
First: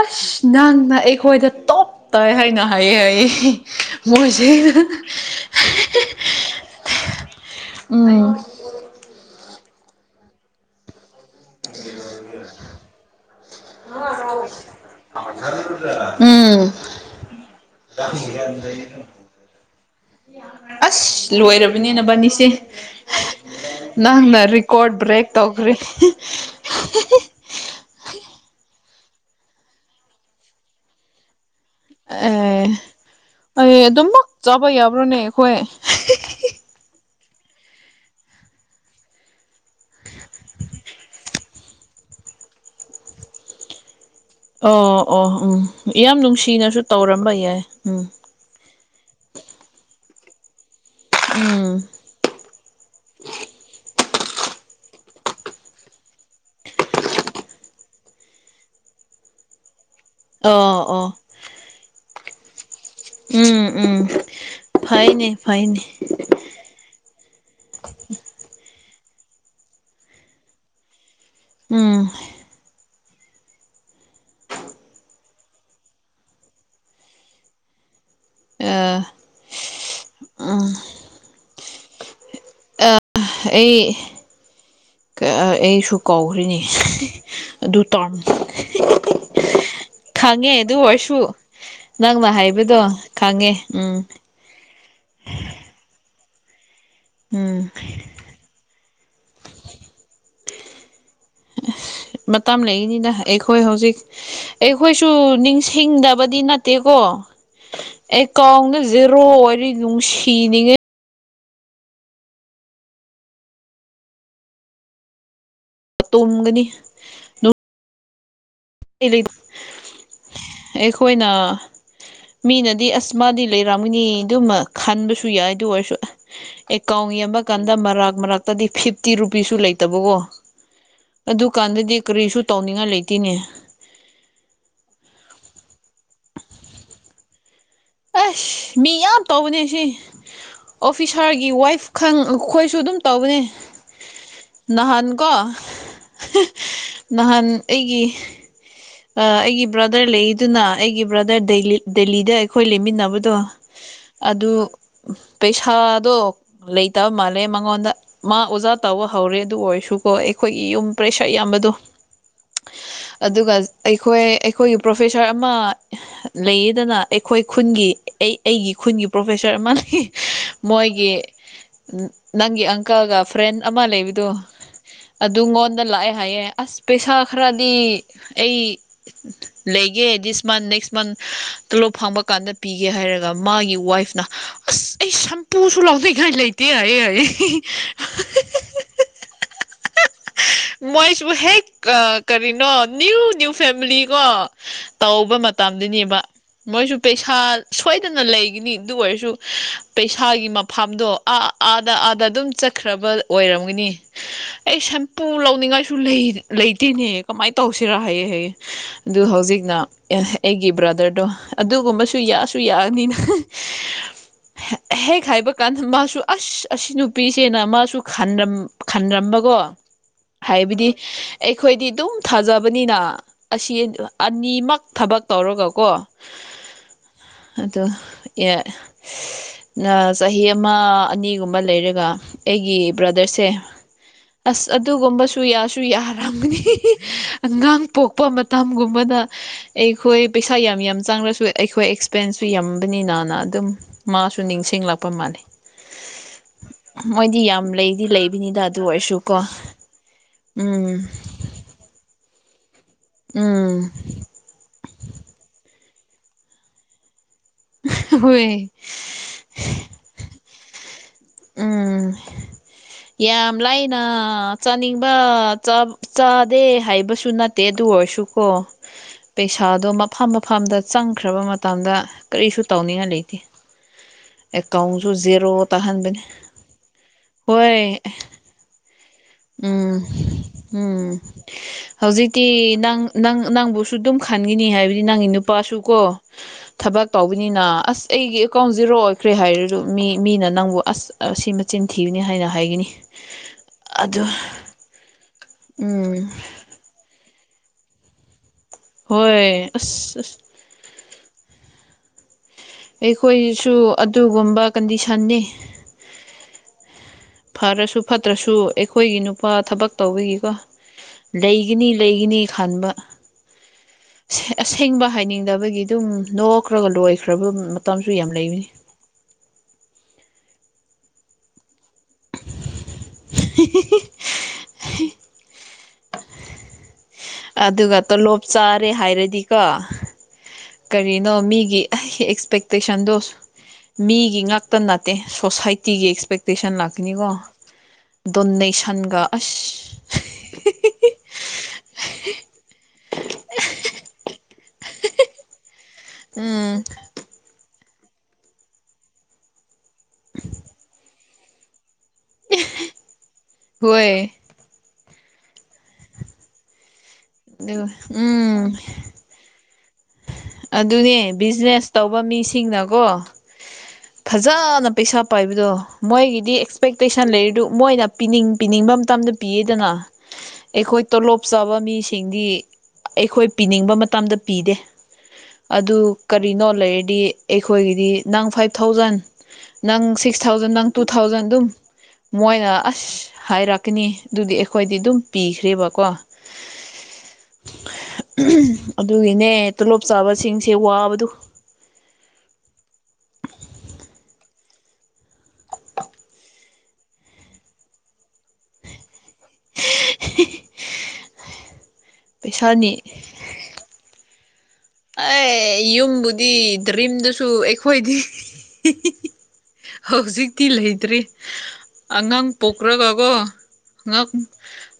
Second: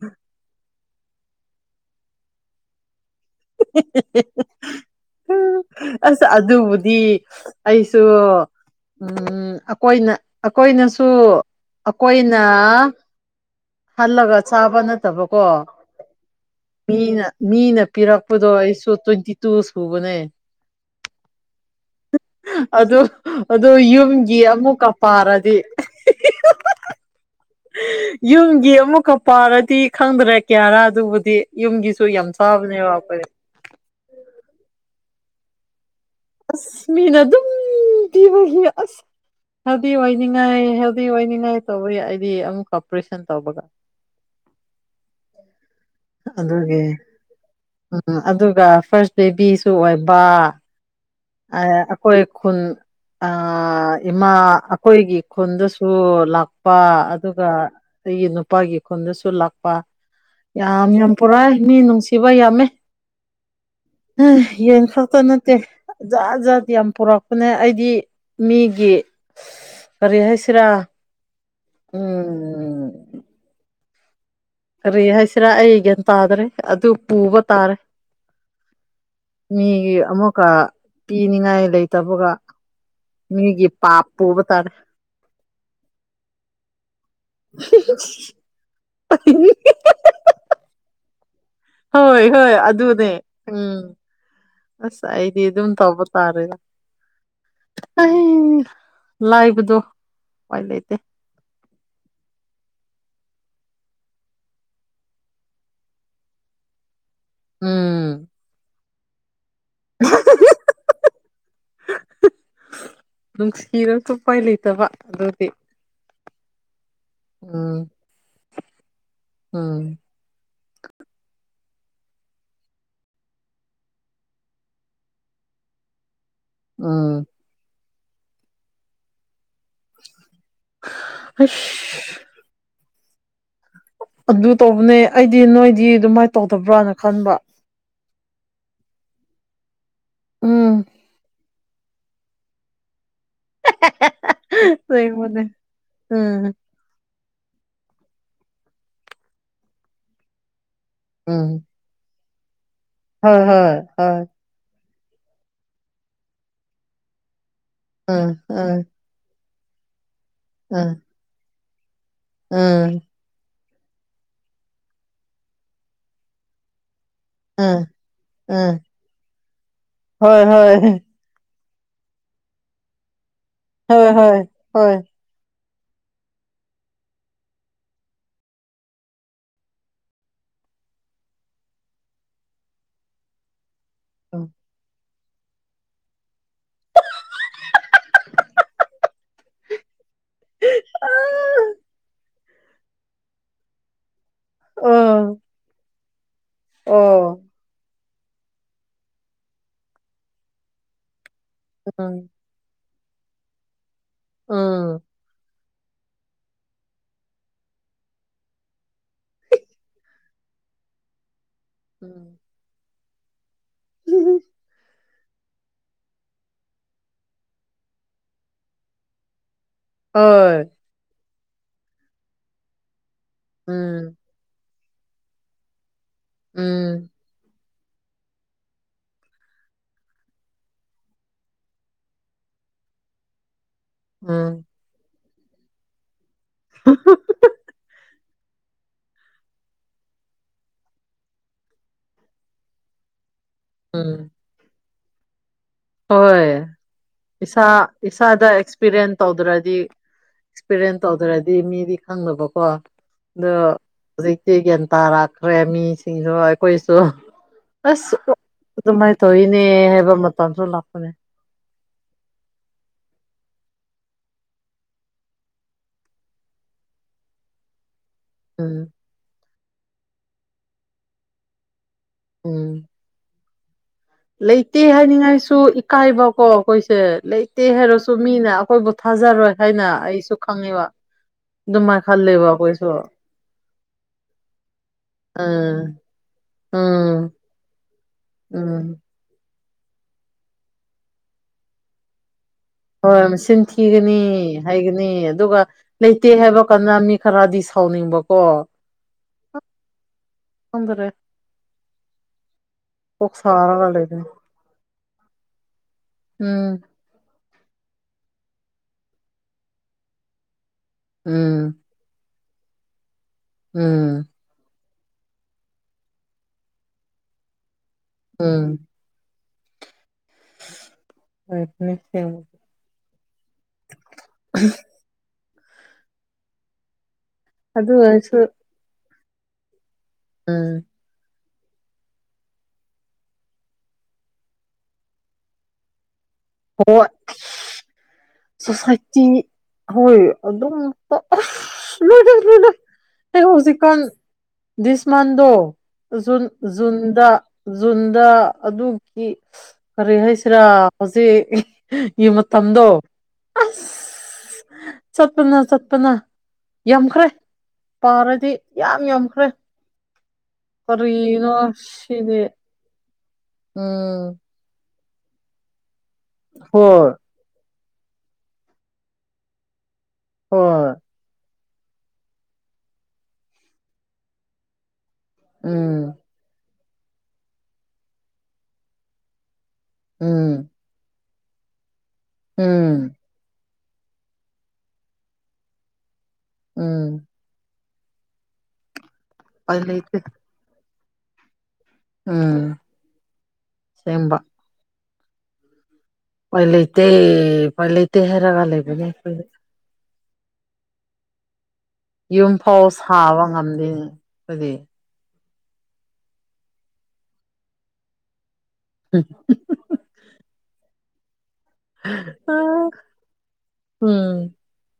ꯑꯁ ꯅꯪ ꯑꯩꯈꯣꯏꯗ ꯇꯣꯞ ꯇꯥꯏ ꯍꯥꯏꯅ ꯍꯥꯏꯌꯦ ꯍꯥꯢ ꯃꯣꯢ ꯆꯦꯅ ꯑꯁ ꯑꯗꯨꯕꯨꯗꯤ ꯑꯩꯁꯨ ꯎꯝ ꯎꯝ ꯑꯩꯈꯣꯏꯅ ꯑꯩꯈꯣꯏꯅꯁꯨ ꯑꯩꯈꯣꯏꯅ ꯈꯜꯂꯒ ꯆꯥꯕ ꯅꯠꯇꯕꯀꯣ ꯎꯝ ꯃꯤꯅ ꯃꯤꯅ ꯄꯤꯔꯛꯄꯗꯣ ꯑꯩꯁꯨ ꯇ꯭ꯋꯤꯟꯇꯤ ꯇꯨ ꯁꯨꯕꯅꯦ ꯑꯁ ꯂꯣꯏꯔꯕꯅꯤ ꯅꯕꯥꯅꯤꯁꯦ ꯑꯗꯨ ꯑꯗꯨ ꯅꯪꯅ ꯌꯨꯝꯒꯤ ꯑꯃꯨꯛꯀ ꯔꯦꯀꯣꯔꯠ ꯕ꯭ꯔꯦꯛ ꯄꯥꯔꯗꯤ ꯇꯧꯈ꯭ꯔꯦ ꯌꯨꯝꯒꯤ ꯑꯃꯨꯛꯀ ꯄꯥꯔꯗꯤ ꯈꯪꯗ꯭ꯔꯦ ꯀꯌꯥꯔꯥ ꯑꯗꯨꯕꯨꯗꯤ ꯌꯨꯝꯒꯤꯁꯨ ꯌꯥꯝ ꯑꯦ ꯆꯥꯕꯅꯦ ꯑꯩꯈꯣꯢ ꯑꯩ ꯑꯗꯨꯝꯃꯛ ꯆꯥꯕ ꯌꯥꯕ꯭ꯔꯣꯅꯦ ꯑꯩꯈꯣꯏ ꯑꯁ ꯃꯤꯅ ꯑꯗꯨꯝ ꯄꯤꯕꯒꯤ ꯑꯁ ꯍꯦꯜꯗꯤ ꯑꯣꯏꯅꯤꯡꯉꯥꯏ ꯍꯦꯜꯗꯤ ꯑꯣꯏꯅꯤꯡꯉꯥꯏ ꯇꯧꯕ ꯑꯩꯗꯤ ꯑꯃꯨꯛꯀ ꯑꯣꯄꯔꯦꯁꯟ ꯇꯧꯕꯒ ꯑꯣ ꯑꯣ ꯎꯝ ꯌꯥꯝ ꯅꯨꯡꯁꯤꯅꯁꯨ ꯑꯗꯨꯒꯤ ꯇꯧꯔꯝꯕ ꯌꯥꯏ ꯎꯝ ꯑꯗꯨꯒ ꯐꯥꯔꯁ ꯕꯦꯕꯤꯁꯨ ꯑꯣꯏꯕ ꯑꯥ ꯎꯝ ꯑꯩꯈꯣꯏ ꯈꯨꯟ ꯑꯥ ꯏꯃꯥ ꯑꯩꯈꯣꯏꯒꯤ ꯈꯨꯟꯗꯁꯨ ꯂꯥꯛꯄ ꯑꯗꯨꯒ ꯑꯩꯒꯤ ꯅꯨꯄꯥꯒꯤ ꯈꯨꯟꯗꯁꯨ ꯂꯥꯛꯄ ꯌꯥꯝ ꯌꯥꯝ ꯑꯣ ꯑꯣ ꯄꯨꯔꯛꯑꯦ ꯃꯤ ꯅꯨꯡꯁꯤꯕ ꯌꯥꯝꯃꯦ ꯎꯝ ꯎꯝ ꯑꯥ ꯌꯦꯟ ꯈꯥꯛꯇ ꯐꯩꯅꯦ ꯅꯠꯇꯦ ꯐꯩꯅꯦ ꯖꯥꯠ ꯖꯥꯠ ꯌꯥꯝ ꯄꯨꯔꯛꯄꯅꯦ ꯑꯩꯗꯤ ꯃꯤꯒꯤ ꯀꯔꯤ ꯍꯥꯏꯁꯤꯔ ꯎꯝ ꯎꯝ ꯀꯔꯤ ꯍꯥꯏꯁꯤꯔꯥ ꯑꯩ ꯒꯤꯌꯥꯟ ꯇꯥꯗ꯭ꯔꯦ ꯑꯗꯨ ꯄꯨꯕ ꯇꯥꯔꯦ ꯃꯤꯒꯤ ꯑꯃꯨꯛꯀ ꯄꯤꯅꯤꯡꯉꯥꯏ ꯂꯩꯇꯕꯒ ꯃꯤꯒꯤ ꯑꯩ ꯄꯥꯞ ꯄꯨꯕ ꯇꯥꯔꯦ ꯑꯩꯁꯨ ꯀꯧꯈ꯭ꯔꯦꯅꯦ ꯑꯗꯨ ꯇꯧꯔꯣ ꯈꯪꯉꯦ ꯑꯗꯨ ꯑꯣꯏꯔꯁꯨ ꯍꯣꯏ ꯅꯪꯅ ꯍꯣꯏ ꯍꯥꯏꯕꯗꯣ ꯑꯗꯨꯅꯦ ꯈꯪꯉꯦ ꯎꯝ ꯑꯁ ꯑꯩꯗꯤ ꯑꯗꯨꯝ ꯇꯧꯕ ꯇꯥꯔꯦ ꯎꯝ ꯑꯩ ꯂꯥꯏꯕꯗꯣ ꯎꯄꯥꯏ ꯂꯩꯇꯦ ꯃꯇꯝ ꯂꯩꯒꯅꯤꯗ ꯑꯩꯈꯣꯏ ꯍꯧꯖꯤꯛ ꯑꯩꯈꯣꯏꯁꯨ ꯅꯤꯡꯁꯤꯡꯗꯕꯗꯤ ꯅꯠꯇꯦꯀꯣ ꯎꯝ ꯑꯦꯀꯥꯎꯟꯗ ꯖꯤꯔꯣ ꯑꯣꯏꯔꯤ ꯍꯥꯍꯥꯍꯥ ꯅꯨꯡꯁꯤꯅꯤꯡꯉꯦ [unintelligible] ꯅꯨꯡꯁꯤꯔꯁꯨ ꯎꯄꯥꯏ ꯂꯩꯇꯕ ꯑꯗꯨꯗꯤ ꯇꯨꯝꯒꯅꯤ ꯎꯝ ꯎꯝ ꯑꯩꯈꯣꯏꯅ ꯃꯤꯅꯗꯤ ꯑꯁ ꯃꯥꯗꯤ ꯂꯩꯔꯝꯒꯅꯤ ꯑꯗꯨꯝꯃꯛ ꯈꯟꯕꯁꯨ ꯌꯥꯏ ꯑꯗꯨ ꯑꯣꯏꯔꯁꯨ ꯑꯦꯀꯥꯎꯟ ꯎꯝ ꯌꯦꯡꯕ ꯀꯥꯟꯗ ꯃꯔꯥꯛ ꯃꯔꯥꯛꯇꯗꯤ ꯐꯤꯞꯇꯤ ꯔꯨꯄꯤꯁꯁꯨ ꯂꯩꯇꯕꯀꯣ ꯑꯁ ꯑꯗꯨꯀꯥꯟꯗꯗꯤ ꯀꯔꯤꯁꯨ ꯇꯧꯅꯤꯡꯉꯥꯏ ꯂꯩꯇꯦꯅꯦ ꯑꯗꯨ ꯇꯧꯕꯅꯦ ꯑꯩꯗꯤ ꯅꯣꯏꯗꯤ ꯑꯗꯨꯃꯥꯏꯅ ꯇꯧꯗꯕ꯭ꯔꯅ ꯈꯟꯕ ꯑꯁ ꯃꯤ ꯌꯥꯝ ꯇꯧꯕꯅꯦ ꯁꯤ ꯎꯝ ꯑꯣꯐꯤꯁꯥꯔꯒꯤ ꯋꯥꯏꯐ ꯈꯪ ꯑꯩꯈꯣꯏꯁꯨ ꯑꯗꯨꯝ ꯇꯧꯕꯅꯦ ꯅꯍꯥꯟ ꯀꯣ ꯂꯩꯕꯅꯦ ꯎꯝ ꯅꯍꯥꯟ ꯑꯩꯒꯤ ꯑꯩꯒꯤ ꯕ꯭ꯔꯗꯥꯔ ꯂꯩꯑꯦꯗꯅ ꯑꯩꯒꯤ ꯕ꯭ꯔꯗꯥꯔ ꯎꯝ ꯗꯦꯜꯂꯤ ꯗꯦꯜꯂꯤꯗ ꯑꯩꯈꯣꯏ ꯂꯩꯃꯤꯟꯅꯕꯗꯣ ꯍꯣꯏ ꯍꯣꯏ ꯍꯣꯏ ꯑꯗꯨ ꯄꯩꯁꯥꯗꯣ ꯂꯩꯇꯕ ꯃꯥꯜꯂꯦ ꯃꯉꯣꯟꯗ ꯃꯥ ꯎꯝ ꯑꯣꯖꯥ ꯎꯝ ꯇꯧꯕ ꯍꯧꯔꯦ ꯑꯗꯨ ꯑꯣꯏꯔꯁꯨꯀꯣ ꯑꯩꯈꯣꯏꯒꯤ ꯌꯨꯝ ꯎꯝ ꯄꯩꯁꯥ ꯌꯥꯝꯕꯗꯣ ꯎꯝ ꯑꯗꯨꯒ ꯑꯩꯈꯣꯏ ꯑꯩꯈꯣꯏꯒꯤ ꯄ꯭ꯔꯣꯐꯦꯁꯥꯔ ꯑꯃ ꯂꯩꯌꯦꯗꯅ ꯑꯩꯈꯣꯏ ꯈꯨꯟꯒꯤ ꯎꯝ ꯑꯩ ꯑꯩꯒꯤ ꯎꯝ ꯈꯨꯟꯒꯤ ꯄ꯭ꯔꯣꯐꯦꯁꯔ ꯑꯃ ꯂꯩ ꯍꯣꯏ ꯍꯣꯏ ꯃꯣꯏꯒꯤ ꯅꯪꯒꯤ ꯑꯪꯀꯜꯒ ꯐ꯭ꯔꯦꯟ ꯑꯃ ꯍꯣꯏ ꯂꯩꯕꯗꯨ ꯍꯣꯏ ꯍꯣꯏ ꯑꯗꯨꯉꯣꯟꯗ ꯂꯥꯛꯑꯦ ꯍꯥꯏꯌꯦ ꯑꯁ ꯄꯩꯁꯥ ꯈꯔꯗꯤ ꯑꯩ ꯂꯩꯒꯦ ꯗꯤꯁ ꯃꯥꯟꯁ ꯅꯦꯛꯁ ꯃꯥꯟꯁ ꯇꯣꯂꯣꯞ ꯐꯥꯡꯕ ꯀꯥꯟꯗ ꯄꯤꯒꯦ ꯍꯥꯏꯔꯒ ꯃꯥꯒꯤ ꯋꯥꯏꯐꯅ ꯎꯝ ꯑꯁ ꯑꯩ ꯁꯝꯄꯨꯁꯨ ꯂꯥꯎꯅꯤꯡꯉꯥꯢ ꯂꯩꯇꯦ ꯍꯥꯏꯑꯦ ꯍꯥꯏꯑꯦ ꯃꯣꯏꯁꯨ ꯍꯦꯛ ꯀꯔꯤꯅꯣ ꯅꯤꯌꯨ ꯅꯤꯌꯨ ꯐꯦꯃꯤꯂꯤ ꯀꯣ ꯇꯧꯕ ꯑꯣ ꯃꯇꯝꯗꯨꯅꯦꯕ ꯃꯣꯏꯁꯨ ꯎꯝ ꯄꯩꯁꯥ ꯁꯣꯏꯗꯅ ꯂꯩꯒꯅꯤ ꯑꯗꯨ ꯑꯣꯏꯔꯁꯨ ꯄꯩꯁꯥꯒꯤ ꯃꯐꯝꯗꯣ ꯑꯥ ꯑꯥꯗ ꯑꯥꯗ ꯑꯗꯨꯝ ꯆꯠꯈ꯭ꯔꯕ ꯑꯣꯏꯔꯝꯒꯅꯤ ꯑꯩ ꯎꯝ ꯁꯝꯄꯨ ꯂꯧꯅꯤꯡꯉꯥꯏ ꯁꯨ ꯂꯩꯇꯦꯅꯦ ꯀꯃꯥꯏꯅ ꯇꯧꯁꯦꯔꯥ ꯍꯥꯏꯌꯦ ꯍꯥꯏꯌꯦ ꯑꯗꯨ ꯍꯧꯖꯤꯛꯅ ꯑꯩꯒꯤ ꯕ꯭ꯔꯗꯥꯔꯗꯣ ꯑꯗꯨꯒꯨꯝꯕꯁꯨ ꯎꯝ ꯌꯥꯁꯨ ꯌꯥꯅꯤꯅ ꯍꯦꯛ ꯍꯥꯏꯕ ꯀꯥꯟꯗ ꯃꯥꯁꯨ ꯑꯁ ꯑꯁꯤ ꯅꯨꯄꯤꯁꯦꯅ ꯃꯥꯁꯨ ꯈꯟꯔꯝ ꯈꯟꯔꯝꯕꯒꯣ ꯍꯣꯏ ꯍꯥꯏꯕꯗꯤ ꯑꯩꯈꯣꯏꯗꯤ ꯑꯗꯨꯝ ꯊꯥꯖꯕꯅꯤꯅ ꯑꯁꯤ ꯎꯝ ꯑꯅꯤꯃꯛ ꯊꯕꯛ ꯇꯧꯔꯒꯀꯣ ꯎꯝ ꯑꯗꯨ ꯑꯥ ꯆꯍꯤ ꯑꯃ ꯑꯅꯤꯒꯨꯝꯕ ꯂꯩꯔꯒ ꯑꯩꯒꯤ ꯕ꯭ꯔꯗꯔꯁꯦ ꯎꯝ ꯑꯁ ꯑꯗꯨꯒꯨꯝꯕꯁꯨ ꯌꯥꯁꯨ ꯌꯥꯔꯝꯒꯅꯤ ꯑꯉꯥꯡ ꯄꯣꯛꯄ ꯃꯇꯝꯒꯨꯝꯕꯗ ꯑꯩꯈꯣꯏ ꯄꯩꯁꯥ ꯌꯥꯝ ꯌꯥꯝ ꯆꯪꯉꯁꯨ ꯑꯩꯈꯣꯏ ꯑꯦꯛꯁꯄꯦꯟꯁꯁꯨ ꯌꯥꯝꯕꯅꯤꯅꯅ ꯑꯗꯨꯝ ꯎꯝ ꯃꯥꯁꯨ ꯅꯤꯡꯁꯤꯡꯂꯛꯄ ꯃꯥꯜꯂꯦ ꯍꯣꯏ ꯃꯣꯏꯗꯤ ꯏꯁꯥ ꯌꯥꯝ ꯂꯩꯗꯤ ꯏꯁꯥꯗ ꯂꯩꯕꯅꯤꯗ ꯑꯗꯨ ꯑꯦꯛꯁꯄꯤꯔꯤꯌꯦꯟꯁ ꯑꯣꯏꯔꯁꯨꯀꯣ ꯇꯧꯗ꯭ꯔꯗꯤ ꯑꯦꯛꯁꯄꯤꯔꯤꯌꯦꯟꯁ ꯎꯝ ꯇꯧꯗ꯭ꯔꯗꯤ ꯃꯤꯗꯤ ꯈꯪꯅꯕꯀꯣ ꯑꯗꯣ ꯎꯝ ꯍꯧꯖꯤꯛ ꯁꯤ ꯒ꯭ꯌꯥꯟ ꯇꯥꯔꯛꯈ꯭ꯔꯦ ꯃꯤꯁꯤꯡꯁꯨ ꯑꯩꯈꯣꯏꯁꯨ ꯑꯁ ꯍꯣꯏ ꯑꯗꯨꯃꯥꯏꯅ ꯇꯧꯋꯤꯅꯦ ꯍꯥꯏꯕ ꯃꯇꯝꯁꯨ ꯂꯥꯛꯄꯅꯦ ꯎꯝ ꯌꯥꯝ ꯂꯥꯏꯅ ꯆꯠꯅꯤꯡꯕ ꯆ ꯆꯥꯗꯦ ꯍꯥꯏꯕꯁꯨ ꯅꯠꯇꯦ ꯑꯗꯨ ꯑꯣꯏꯔꯁꯨ ꯀꯣ ꯎꯝ ꯄꯩꯁꯥꯗꯣ ꯃꯐꯝ ꯃꯐꯝꯗ ꯆꯪꯈ꯭ꯔꯕ ꯃꯇꯝꯗ ꯀꯔꯤꯁꯨ ꯎꯝ ꯇꯧꯅꯤꯡꯉꯥꯏ ꯂꯩꯇꯦ ꯂꯩꯇꯦ ꯑꯦꯀꯥꯎꯟꯁꯨ ꯍꯥꯏꯅꯤꯡꯉꯥꯏꯁꯨ ꯖꯦꯔꯣ ꯇꯥꯍꯟꯕꯅꯦ ꯏꯀꯥꯏꯕꯀꯣ ꯑꯩꯈꯣꯏꯁꯦ ꯂꯩꯇꯦ ꯍꯣꯏ ꯍꯥꯏꯔꯁꯨ ꯃꯤꯅ ꯑꯩꯈꯣꯏꯕꯨ ꯊꯥꯖꯔꯣꯏ ꯍꯥꯏꯅ ꯎꯝ ꯑꯩꯁꯨ ꯈꯪꯉꯦꯕ ꯎꯝ ꯑꯗꯨꯃꯥꯏꯅ ꯈꯜꯂꯦꯕ ꯍꯧꯖꯤꯛꯇꯤ ꯑꯩꯈꯣꯏꯁꯨ ꯅꯪ ꯅꯪ ꯅꯪꯕꯨꯁꯨ ꯑꯗꯨꯝ ꯈꯟꯈꯤꯅꯤ ꯍꯥꯏꯕꯗꯤ ꯅꯪꯒꯤ ꯅꯨꯄꯥꯁꯨ ꯎꯝ ꯀꯣ ꯊꯕꯛ ꯎꯝ ꯇꯧꯕ ꯅꯤꯅ ꯑꯁ ꯑꯩꯒꯤ ꯑꯦꯀꯥꯎꯟ ꯎꯝ ꯖꯤꯔꯣ ꯈ꯭ꯔꯦ ꯍꯥꯏꯔꯁꯨ ꯃꯤ ꯃꯤꯅ ꯅꯪꯕꯨ ꯑꯁ ꯑꯁꯤ ꯃꯆꯤꯟ ꯊꯤꯕꯅꯤ ꯍꯥꯏꯅ ꯍꯥꯏꯒꯅꯤ ꯍꯣꯏ ꯃꯆꯤꯟ ꯊꯤꯒꯅꯤ ꯑꯗꯨ ꯍꯥꯏꯒꯅꯤ ꯑꯗꯨꯒ ꯎꯝ ꯂꯩꯇꯦ ꯍꯥꯏꯕ ꯀꯥꯟꯗ ꯃꯤ ꯈꯔꯗꯤ ꯁꯥꯎꯅꯤꯡꯕꯀꯣ ꯍꯣꯏ ꯑꯁ ꯈꯪꯗꯔꯦ ꯀꯣꯛ ꯑꯩꯈꯣꯏꯁꯨ ꯁꯥꯔꯒ ꯂꯩꯕꯅꯤ ꯑꯗꯨꯒꯨꯝꯕ ꯀꯟꯗꯤꯁꯟꯅꯤ ꯎꯝ ꯐꯔꯁꯨ ꯐꯠꯇ꯭ꯔꯁꯨ ꯑꯩꯈꯣꯏꯒꯤ ꯅꯨꯄꯥ ꯊꯕꯛ ꯇꯧꯕꯒꯤꯀꯣ ꯎꯝ ꯂꯩꯒꯅꯤ ꯂꯩꯒꯅꯤ ꯈꯟꯕ ꯎꯝ ꯑꯁꯦꯡꯕ ꯍꯥꯏꯅꯤꯡꯗꯕꯒꯤ ꯑꯗꯨꯝ ꯅꯣꯛꯈ꯭ꯔꯒ ꯂꯣꯏꯈ꯭ꯔꯕ ꯃꯇꯝꯁꯨ ꯌꯥꯝ ꯂꯩꯕꯅꯤ ꯑꯝ ꯑꯝ ꯑꯝ [unintelligible] [inaudible] ꯑꯗꯨ ꯑꯗꯨꯒ ꯑꯣꯏꯔꯁꯨ ꯇꯣꯂꯣꯞ ꯆꯥꯔꯦ ꯍꯥꯏꯔꯗꯤꯀꯣ ꯎꯝ ꯀꯔꯤꯅꯣ ꯃꯤꯒꯤ ꯑꯦꯛꯁꯄꯦꯛꯇꯦꯁꯟꯗꯣ ꯃꯤꯒꯤ ꯉꯛꯇ ꯅꯠꯇꯦ ꯁꯣꯁꯥꯏꯇꯤꯒꯤ ꯑꯦꯛꯁꯄꯦꯛꯇꯦꯁꯟ ꯍꯣꯏ ꯂꯥꯛꯀꯅꯤꯀꯣ ꯗꯣꯅꯦꯁꯟꯒ ꯁꯣꯁꯥꯏꯇꯤ ꯑꯁ ꯍꯣꯏ ꯑꯗꯨꯝ [unintelligible] ꯑꯁ ꯂꯣꯏ [unintelligible] ꯑꯩ ꯍꯧꯖꯤꯛꯀꯥꯟ ꯗꯤꯁ ꯃꯥꯟꯗꯣ ꯖꯨꯟ ꯎꯝ ꯖꯨꯟꯗ ꯖꯨꯟꯗ ꯑꯗꯨꯒꯤ ꯀꯔꯤ ꯍꯥꯏꯁꯤꯔꯥ ꯍꯧꯖꯤꯛ ꯌꯨ ꯃꯇꯝꯗꯣ ꯍꯣꯢ ꯑꯁ ꯆꯠꯄꯅ ꯆꯠꯄꯅ ꯌꯥꯝꯈ꯭ꯔꯦ ꯑꯗꯨ ꯄꯥꯔꯗꯤ ꯎꯝ ꯌꯥꯝ ꯌꯥꯝꯈ꯭ꯔꯦ ꯑꯗꯨꯅꯦ ꯀꯔꯤꯅꯣ ꯕꯤꯖꯤꯅꯦꯁ ꯇꯧꯕ ꯁꯤꯗꯤ ꯃꯤꯁꯤꯡꯅꯀꯣ ꯎꯝ ꯐꯖꯅ ꯄꯩꯁꯥ ꯄꯥꯏꯕꯗꯣ ꯃꯣꯏꯒꯤꯗꯤ ꯍꯣꯏ ꯑꯦꯛꯁꯄꯦꯛꯇꯦꯁꯟ ꯂꯩꯔꯤꯗꯨ ꯃꯣꯏꯅ ꯄꯤꯅꯤꯡ ꯄꯤꯅꯤꯡꯕ ꯃꯇꯝꯗ ꯄꯤꯌꯦꯗꯅ ꯍꯣꯏ ꯑꯩꯈꯣꯏ ꯇꯣꯂꯣꯞ ꯆꯥꯕ ꯃꯤꯁꯤꯡꯗꯤ ꯑꯩꯈꯣꯏ ꯄꯤꯅꯤꯡꯕ ꯃꯇꯝꯗ ꯄꯤꯗꯦ ꯑꯗꯨ ꯎꯝ ꯀꯔꯤꯅꯣ ꯂꯩꯔꯗꯤ ꯑꯩꯈꯣꯏꯒꯤꯗꯤ ꯅꯪ ꯐꯥꯏꯚ ꯊꯥꯎꯖꯟ ꯅꯪ ꯁꯤꯛꯁ ꯎꯝ ꯊꯥꯎꯖꯟ ꯅꯪ ꯇꯨ ꯊꯥꯎꯖꯟ ꯑꯗꯨꯝ ꯃꯣꯏꯅ ꯑꯁ ꯎꯝ ꯍꯥꯏꯔꯛꯀꯅꯤ ꯑꯗꯨꯗꯤ ꯑꯩꯈꯣꯏꯗꯤ ꯑꯗꯨꯝ ꯄꯤꯈ꯭ꯔꯦꯕꯀꯣ ꯎꯝ ꯑꯗꯨꯒꯤꯅꯦ ꯎꯄꯥꯏ ꯇꯣꯂꯣꯞ ꯂꯩꯇꯦ ꯆꯥꯕꯁꯤꯡꯁꯦ ꯋꯥꯕꯗꯨ ꯎꯝ ꯁꯦꯝꯕ ꯄꯥꯏꯂꯩꯇꯩ ꯄꯥꯏꯂꯩꯇꯩ ꯍꯔꯒ ꯂꯩꯕꯅꯤ ꯑꯩꯈꯣꯏꯁꯨ [inaudible] [inaudible] ꯌꯨꯝꯐꯥꯎ ꯄꯩꯁꯥꯅꯤ ꯁꯥꯕ ꯉꯝꯗꯦ ꯈꯣꯏꯗꯤ ꯑꯦ ꯌꯨꯝꯕꯨꯗꯤ ꯗ꯭ꯔꯤꯝꯗꯁꯨ ꯑꯩꯈꯣꯏꯗꯤ ꯎꯝ ꯍꯧꯖꯤꯛꯇꯤ ꯂꯩꯇ꯭ꯔꯤ ꯑꯉꯥꯡ ꯄꯣꯛꯈ꯭ꯔꯒꯀꯣ ꯑꯉꯥꯡ ꯎꯝ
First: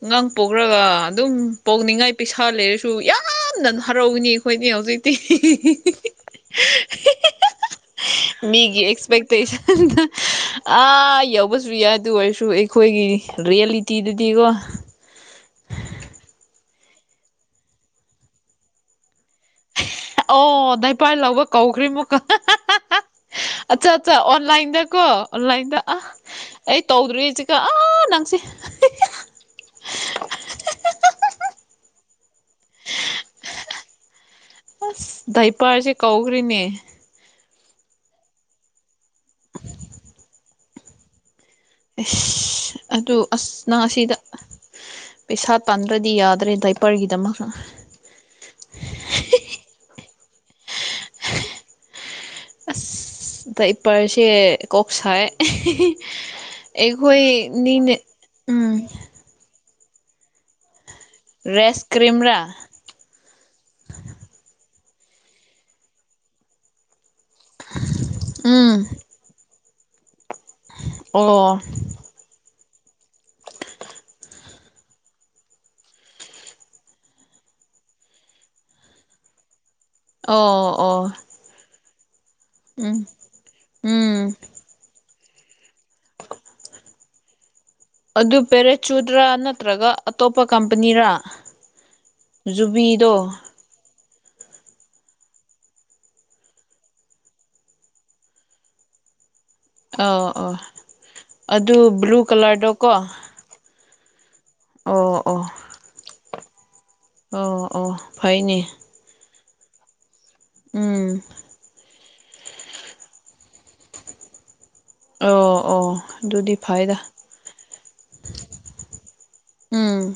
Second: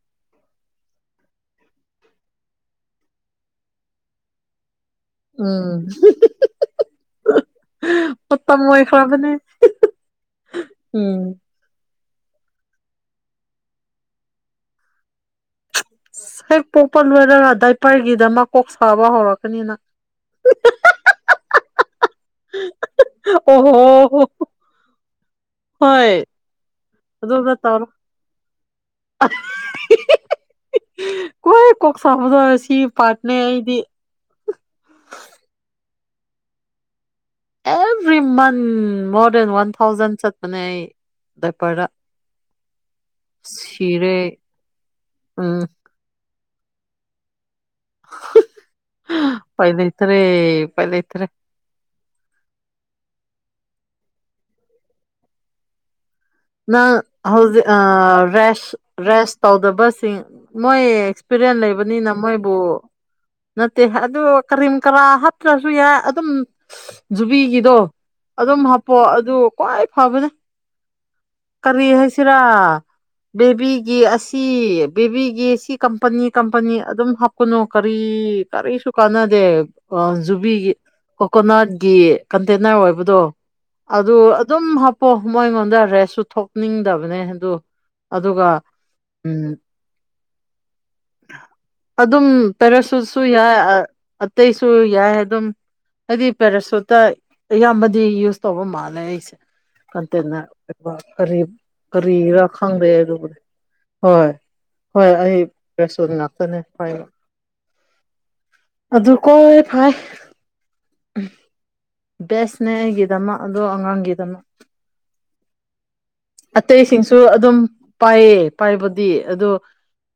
ꯑꯉꯥꯡ ꯄꯣꯛꯔꯒ ꯑꯗꯨꯝ ꯄꯣꯛꯅꯤꯡꯉꯥꯏ ꯄꯩꯁꯥ ꯂꯩꯔꯁꯨ ꯌꯥꯝꯅ ꯍꯔꯥꯎꯒꯅꯤ ꯑꯩꯈꯣꯏꯅꯦ ꯍꯧꯖꯤꯛ [inaudible] ꯎꯝ ꯃꯇꯝ ꯃꯤꯒꯤ ꯑꯣꯏꯈ꯭ꯔꯕꯅꯦ ꯑꯦꯛꯁꯄꯦꯛꯇꯦꯁꯟꯗ ꯑꯥ ꯎꯝ ꯌꯧꯕꯁꯨ ꯌꯥꯠ ꯑꯗꯨ ꯑꯣꯏꯔꯁꯨ ꯑꯩꯈꯣꯏꯒꯤ ꯔꯤꯌꯦꯂꯤꯇꯤꯗꯗꯤꯀꯣ ꯍꯦꯛ ꯄꯣꯛꯄ ꯂꯣꯏꯔꯒ ꯗꯥꯏꯄꯔꯒꯤ ꯗꯃꯛ ꯀꯣꯛ ꯁꯥꯕ ꯍꯧꯔꯛꯀꯅꯤꯅ ꯑꯣ ꯗꯥꯏꯄꯥꯏ ꯂꯧꯕ ꯀꯧꯈ꯭ꯔꯤ ꯃꯨꯛꯀ ꯑꯠꯆꯥ ꯑꯠꯆꯥ ꯑꯣꯍꯣ ꯑꯣ ꯑꯣꯟꯂꯥꯏꯟꯗꯀꯣ ꯑꯣꯟꯂꯥꯏꯟꯗ ꯑꯥ ꯍꯣꯏ ꯑꯩ ꯇꯧꯗ꯭ꯣꯔꯤꯁꯤꯀ ꯑꯗꯨꯝꯅ ꯇꯧꯔꯣ ꯑꯥ ꯅꯪꯁꯤ ꯀꯣꯏ ꯀꯣꯛ ꯁꯥꯕꯗꯣ ꯁꯤ ꯄꯥꯔꯠꯅꯦ ꯑꯩꯗꯤ ꯑꯁ ꯗꯥꯏꯄꯥꯔꯁꯦ ꯀꯧꯈ꯭ꯔꯤꯅꯦ every month more than one thousand ꯆꯠꯄꯅꯦ ꯑꯩ ꯗꯏꯄꯔꯗ ꯏꯁ ꯑꯗꯨ ꯑꯁ ꯅꯪ ꯑꯁꯤꯗ ꯄꯩꯁꯥ ꯎꯝ ꯇꯥꯟ ꯑꯗꯨ꯭ꯔꯗꯤ ꯌꯥꯗ꯭ꯔꯦ ꯗꯥꯏꯄꯔ ꯒꯤ ꯗꯥꯃꯛ ꯄꯥꯏ ꯂꯩꯇꯔꯦ ꯄꯥꯏ ꯂꯩꯇꯔꯦ ꯏꯁ ꯗꯥꯏꯄꯔꯁꯦ ꯀꯣꯛ ꯁꯥꯏ ꯅꯪ ꯍꯧꯖꯤꯛ ꯑꯩꯈꯣꯏꯅꯤꯅꯦ ꯑꯥ ꯔꯦꯁ ꯎꯝ ꯔꯦꯁ ꯇꯧꯗꯕꯁꯤꯡ ꯃꯣꯏ ꯑꯦꯛꯁꯄꯤꯔꯦꯟ ꯔꯦꯁ ꯂꯩꯕꯅꯤꯅ ꯀ꯭ꯔꯤꯝꯔꯥ ꯃꯣꯏꯕꯨ ꯅꯠꯇꯦ ꯑꯗꯨ ꯀꯔꯤꯝ ꯀꯔꯥ ꯍꯥꯞꯠꯇ꯭ꯔꯁꯨ ꯌꯥꯏ ꯑꯗꯨꯝ ꯖꯨꯕꯤꯒꯤꯗꯣ ꯑꯗꯨꯝ ꯎꯝ ꯍꯥꯞꯄꯣꯑꯣ ꯑꯗꯨ ꯈ꯭ꯋꯥꯏ ꯐꯕꯅꯦ ꯑꯣ ꯀꯔꯤ ꯍꯥꯏꯁꯤꯔꯥ ꯕꯦꯕꯤꯒꯤ ꯑꯁꯤ ꯕꯦꯕꯤꯒꯤ ꯁꯤ ꯀꯝꯄꯅꯤ ꯀꯝꯄꯅꯤ ꯑꯗꯨꯝ ꯍꯞ ꯀꯅꯣ ꯀꯔꯤ ꯀꯔꯤꯁꯨ ꯀꯥꯟꯅꯗꯦ ꯑ ꯑꯣ ꯖꯨꯕꯤꯒꯤ ꯑꯣ ꯀꯣꯀꯣꯅꯠꯒꯤ ꯀꯟꯇꯦꯅꯔ ꯎꯝ ꯑꯣꯏꯕꯗꯣ ꯎꯝ ꯑꯗꯨ ꯑꯗꯨꯝ ꯍꯥꯞꯄꯣ ꯃꯣꯏꯉꯣꯟꯗ ꯔꯦꯁꯁꯨ ꯊꯣꯛꯅꯤꯡꯗꯕ ꯄꯅꯦ ꯑꯗꯣ ꯑꯗꯨ ꯄꯦꯔꯦꯠꯆꯨꯗ꯭ꯔꯥ ꯅꯠꯇ꯭ꯔꯒ ꯑꯇꯣꯞꯄ ꯀꯝꯄꯅꯤꯔꯥ ꯑꯗꯨꯝ ꯖꯨꯕꯤꯗꯣ ꯄꯦꯔꯥꯁꯨꯠꯁꯨ ꯌꯥꯏ ꯑꯇꯩꯁꯨ ꯌꯥꯏ ꯑꯗꯨꯝ ꯍꯥꯏꯗꯤ ꯄꯦꯔꯥꯁꯨꯨꯠꯇ ꯑꯌꯥꯝꯕꯗꯤ ꯌꯨꯁ ꯇꯧꯕ ꯃꯥꯜꯂꯦ ꯑꯩꯁꯦ ꯑꯣ ꯀꯟꯇꯦꯅ ꯑꯣ ꯀꯔꯤ ꯑꯗꯨ ꯕ꯭ꯂꯨ ꯀꯔꯤꯔ ꯀꯂꯔꯗꯣ ꯈꯪꯗꯦ ꯀꯣ ꯑꯗꯨ ꯍꯣꯏ ꯍꯣꯏ ꯑꯣ ꯑꯣ ꯑꯩꯁ ꯔꯦꯁꯣꯟ ꯉꯥꯛꯇꯅꯦ ꯐꯏꯟ ꯑꯣ ꯑꯣ ꯐꯩꯅꯦ ꯑꯗꯨ ꯀꯣꯏ ꯐꯥꯏ ꯎꯝ ꯕꯦꯁꯅꯦ ꯑꯩꯒꯤꯗꯃꯛ ꯑꯗꯣ ꯑꯉꯥꯡꯒꯤꯗꯃꯛ ꯑꯣ ꯑꯣ ꯑꯗꯨꯗꯤ ꯐꯩꯗ ꯑꯇꯩꯁꯤꯡꯁꯨ ꯑꯗꯨꯝ ꯄꯥꯏꯌꯦ ꯄꯥꯏꯕꯗꯤ ꯑꯗꯣ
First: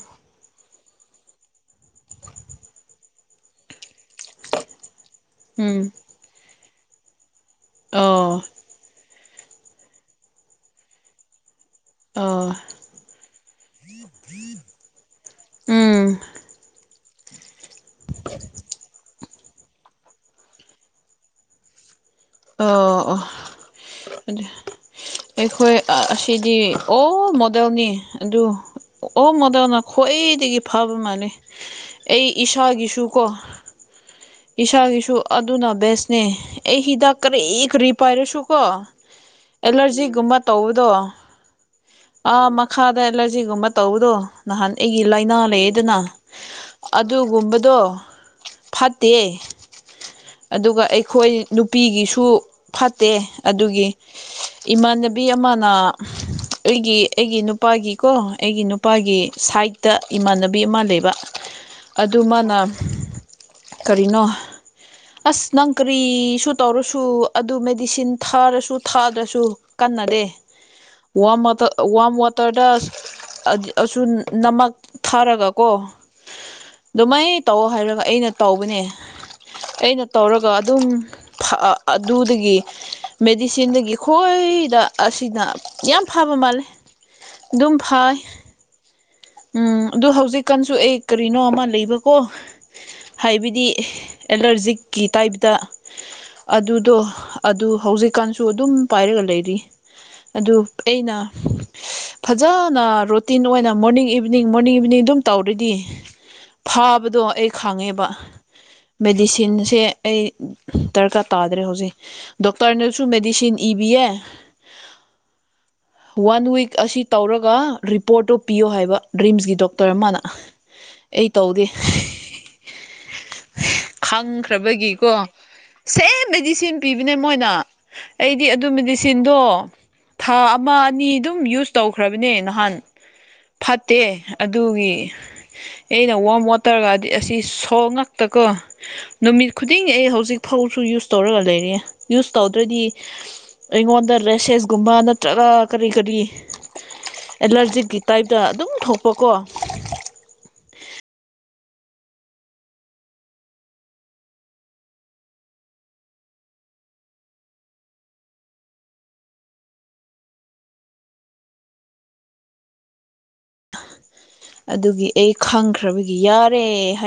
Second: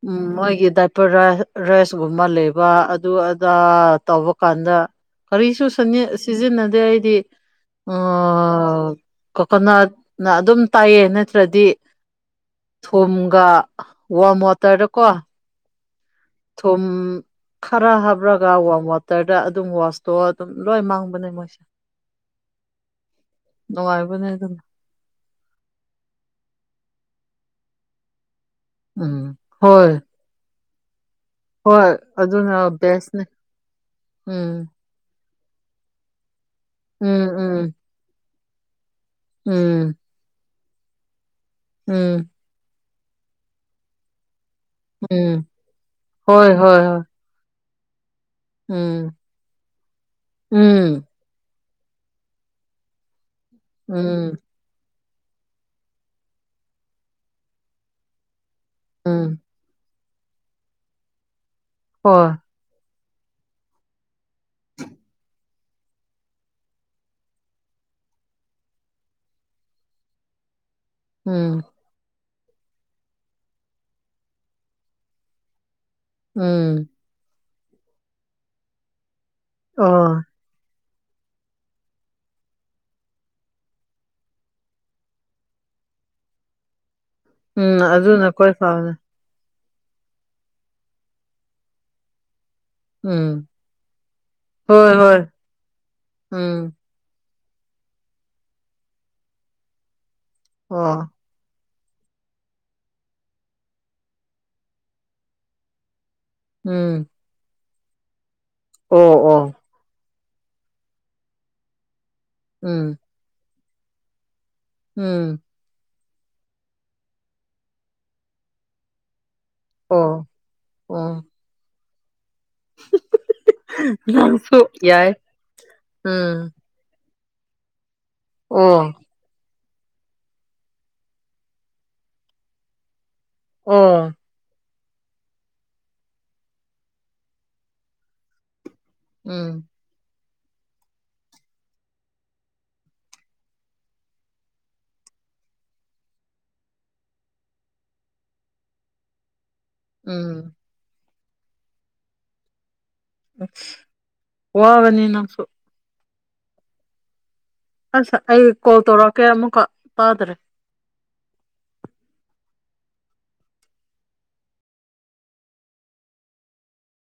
ꯎꯝ ꯃꯣꯏꯒꯤ ꯗꯥꯠ ꯄꯔꯥꯏꯁꯒꯨꯝꯕ ꯂꯩꯕ ꯑꯗꯨ ꯑꯗꯥ ꯇꯧꯕ ꯀꯥꯟꯗ ꯀꯔꯤꯁꯨ ꯎꯝ ꯁꯟꯌꯦ ꯁꯤꯖꯤꯟꯅꯗꯦ ꯑꯩꯗꯤ ꯑꯣ ꯀꯣꯀꯣꯅꯠꯅ ꯑꯗꯨꯝ ꯇꯥꯏꯌꯦ ꯅꯠꯇ꯭ꯔꯗꯤ ꯑꯣ ꯊꯨꯝꯒ ꯋꯥꯝ ꯋꯥꯇꯔꯗꯀꯣ ꯎꯝ ꯊꯨꯝ ꯈꯔ ꯍꯥꯞꯔꯒ ꯋꯥꯝ ꯋꯥꯇꯔ ꯈꯔ ꯑꯗꯨꯝ ꯋꯥꯁꯇꯣ ꯑꯗꯨꯝ ꯂꯣꯏ ꯃꯥꯡꯕꯅꯦ ꯃꯣꯏꯁꯦ ꯑꯣ ꯑꯣ ꯅꯨꯡꯉꯥꯏꯕꯅꯦ ꯑꯗꯨ ꯑꯗꯨꯅ ꯑꯩꯈꯣꯏ ꯑꯁꯤꯗꯤ ꯑꯣ ꯃꯣꯗꯦꯜꯅꯤ ꯑꯗꯨ ꯑꯣ ꯎꯝ ꯃꯗꯧꯅ ꯍꯣꯏ ꯈ꯭ꯋꯥꯏꯗꯒꯤ ꯐꯥꯕ ꯃꯥꯜꯂꯦ ꯍꯣꯏ ꯑꯩ ꯑꯗꯨꯅ ꯏꯁꯥꯒꯤꯁꯨ ꯀꯣ ꯕꯦꯁꯅꯦ ꯎꯝ ꯏꯁꯥꯒꯤꯁꯨ ꯑꯗꯨꯅ ꯕꯦꯁꯅꯦ ꯑꯩ ꯎꯝ ꯍꯤꯗꯥꯛ ꯀꯔꯤ ꯎꯝ ꯀꯔꯤ ꯄꯥꯏꯔꯁꯨ ꯀꯣ ꯎꯝ ꯑꯦꯂꯔꯖꯤꯒꯨꯝꯕ ꯇꯧꯕꯗꯣ ꯎꯝ ꯑꯥ ꯃꯈꯥꯗ ꯑꯦꯂꯔꯖꯤꯒꯨꯝꯕ ꯇꯧꯕꯗꯣ ꯅꯍꯥꯟ ꯑꯩꯒꯤ ꯂꯥꯏꯅꯥ ꯎꯝ ꯂꯩꯌꯦꯗꯅ ꯍꯣꯏ ꯍꯣꯏ ꯍꯣꯏ ꯑꯗꯨ ꯨꯒꯨꯝ ꯕꯗꯣ ꯐꯠꯇꯦ ꯎꯝ ꯑꯗꯨꯒ ꯎꯝ ꯑꯩꯈꯣꯏ ꯅꯨꯄꯤꯒꯤꯁꯨ ꯐꯠꯇꯦ ꯑꯗꯨꯒꯤ ꯎꯝ ꯏꯃꯥꯟꯅꯕꯤ ꯑꯃꯅ ꯑꯩꯒꯤ ꯑꯩꯒꯤ ꯅꯨꯞ ꯅꯨꯄꯥꯒꯤꯀꯣ ꯑꯩꯒꯤ ꯅꯨꯄꯥꯒꯤ ꯎꯝ ꯁꯥꯏꯠꯇ ꯏꯃꯥꯟꯅꯕꯤ ꯑꯃ ꯂꯩꯕ ꯑꯗꯨ ꯍꯣꯏ ꯃꯥꯅ ꯀꯔꯤꯅꯣ ꯑꯁ ꯅꯪ ꯀꯔꯤꯁꯨ ꯇꯧꯔꯁꯨ ꯑꯗꯨ ꯃꯦꯗꯤꯁꯤꯟ ꯊꯥꯔꯁꯨ ꯊꯥꯗ꯭ꯔꯁꯨ ꯀꯟꯅꯗꯦ ꯋꯥꯝ ꯎꯝ ꯋꯇꯔ ꯋꯥꯝ ꯋꯥꯇꯔꯗ ꯑꯗꯤ ꯑꯁꯨ ꯅꯃꯛ ꯊꯥꯔꯒ ꯀꯣ ꯎꯝ ꯑꯗꯨꯃꯥꯏꯅ ꯇꯧ ꯍꯥꯏꯔꯒ ꯑꯩꯅ ꯇꯧꯕꯅꯦ ꯑꯩꯅ ꯑꯣ ꯇꯧꯔꯒ ꯑꯗꯨꯝ ꯊꯥꯛꯑ ꯑꯗꯨꯗꯒꯤ ꯃꯦꯗꯤꯁꯤꯟꯗꯒꯤ ꯈꯣꯏꯗ ꯑꯁꯤꯅ ꯌꯥꯝ ꯐꯕ ꯃꯥꯜꯂꯦ ꯑꯗꯨꯝ ꯎꯝ ꯐꯩ ꯑꯗꯨꯅ ꯀꯣꯏ ꯐꯥꯎꯅꯦ ꯎꯝ ꯑꯗꯨ ꯍꯧꯖꯤꯛꯀꯥꯟꯁꯨ ꯑꯩ ꯀꯔꯤꯅꯣ ꯑꯃ ꯂꯩꯕꯀꯣ ꯎꯝ ꯍꯥꯏꯕꯗꯤ ꯍꯣꯏ ꯑꯦꯂꯔꯖꯤꯛꯀꯤ ꯍꯣꯏ ꯇꯥꯏꯞꯇ ꯎꯝ ꯑꯗꯨꯗꯣ ꯑꯗꯨ ꯍꯧꯖꯤꯛꯀꯥꯟꯁꯨ ꯑꯗꯨꯝ ꯄꯥꯏꯔꯒ ꯂꯩꯔꯤ ꯑꯗꯨ ꯑꯣ ꯑꯩꯅ ꯐꯖꯅ ꯔꯣꯇꯤꯟ ꯑꯣꯏꯅ ꯃꯣꯔꯅꯤꯡ ꯏꯞ ꯏꯚꯤꯅꯤꯡ ꯃꯣꯔꯅꯤꯡ ꯏꯚꯤꯅꯤꯡ ꯑꯗꯨꯝ ꯇꯧꯔꯗꯤ ꯎꯝ ꯐꯥꯕꯗꯣ ꯑꯩ ꯈꯪꯉꯦꯕ ꯑꯣ ꯑꯣ ꯃꯦꯗꯤꯁꯤꯟꯁꯦ ꯑꯩ ꯗꯔꯀꯥꯔ ꯇꯥꯗ꯭ꯔꯦ ꯍꯧꯖꯤꯛ ꯎꯝ ꯗꯣꯛꯇꯔꯅꯁꯨ ꯃꯦꯗꯤꯁꯤꯟ ꯏꯕꯤꯌꯦ ꯎꯝ ꯋꯥꯟ ꯋꯤꯛ ꯑꯁꯤ ꯇꯧꯔꯒ ꯔꯤꯄꯣꯔꯠꯇꯨ ꯄꯤꯌꯣ ꯍꯥꯏꯕ ꯔꯤꯝꯁꯀꯤ ꯗꯣꯛ ꯇꯔ ꯑꯃꯅ ꯑꯣ ꯑꯣ ꯑꯩ ꯇꯧꯗꯦ ꯅꯪꯁꯨ ꯌꯥꯏ ꯈꯪꯈ꯭ꯔꯕꯒꯤꯀꯣ ꯎꯝ ꯁꯦꯝꯗꯗꯤ ꯁꯤꯝ ꯄꯤꯕꯤꯅꯦ ꯃꯣꯏꯅ ꯑꯩꯗꯤ ꯑꯣ ꯑꯗꯨꯃꯗꯤ ꯁꯤꯟꯗꯣ ꯊꯥ ꯑꯃ ꯑꯅꯤ ꯑꯗꯨꯝ ꯌꯨꯁ ꯇꯧꯈ꯭ꯔꯕꯅꯦ ꯅꯍꯥꯟ ꯐꯠꯇꯦ ꯑꯣ ꯑꯗꯨꯒꯤ ꯑꯩꯅ ꯋꯥꯔꯝ ꯋꯥꯇꯔꯒꯗꯤ ꯑꯁꯤ ꯁꯣ ꯉꯛꯇꯀꯣ ꯅꯨꯃꯤꯠ ꯎꯝ ꯈꯨꯗꯤꯡꯒꯤ ꯑꯩ ꯍꯧꯖꯤꯛ ꯐꯥꯎꯁꯨ ꯌꯨꯁ ꯇꯧꯔꯒ ꯂꯩꯔꯤꯌꯦ ꯌꯨꯁ ꯇꯧꯗ꯭ꯔꯗꯤ ꯑꯩꯉꯣꯟꯗ ꯔꯁꯦꯁꯒꯨꯝꯕ ꯅꯠꯇ꯭ꯔꯒ ꯀꯔꯤ ꯀꯔꯤ ꯑꯦꯂꯔꯖꯤꯛꯀꯤ ꯇꯥꯏꯞꯇ ꯑꯗꯨꯝ ꯊꯣꯛꯄꯀꯣ ꯎꯪꯎꯪ ꯋꯥꯒꯅꯤ ꯅꯪꯁꯨ ꯑꯥꯁ ꯑꯩ ꯀꯣꯜ ꯇꯧꯔꯛꯀꯦ ꯑꯃꯨꯛꯀ ꯇꯥꯗꯔꯦ ꯑꯗꯨꯒꯤ ꯑꯩ ꯈꯪꯈ꯭ꯔꯕꯒꯤ ꯌꯥꯔꯦ ꯍꯥꯏ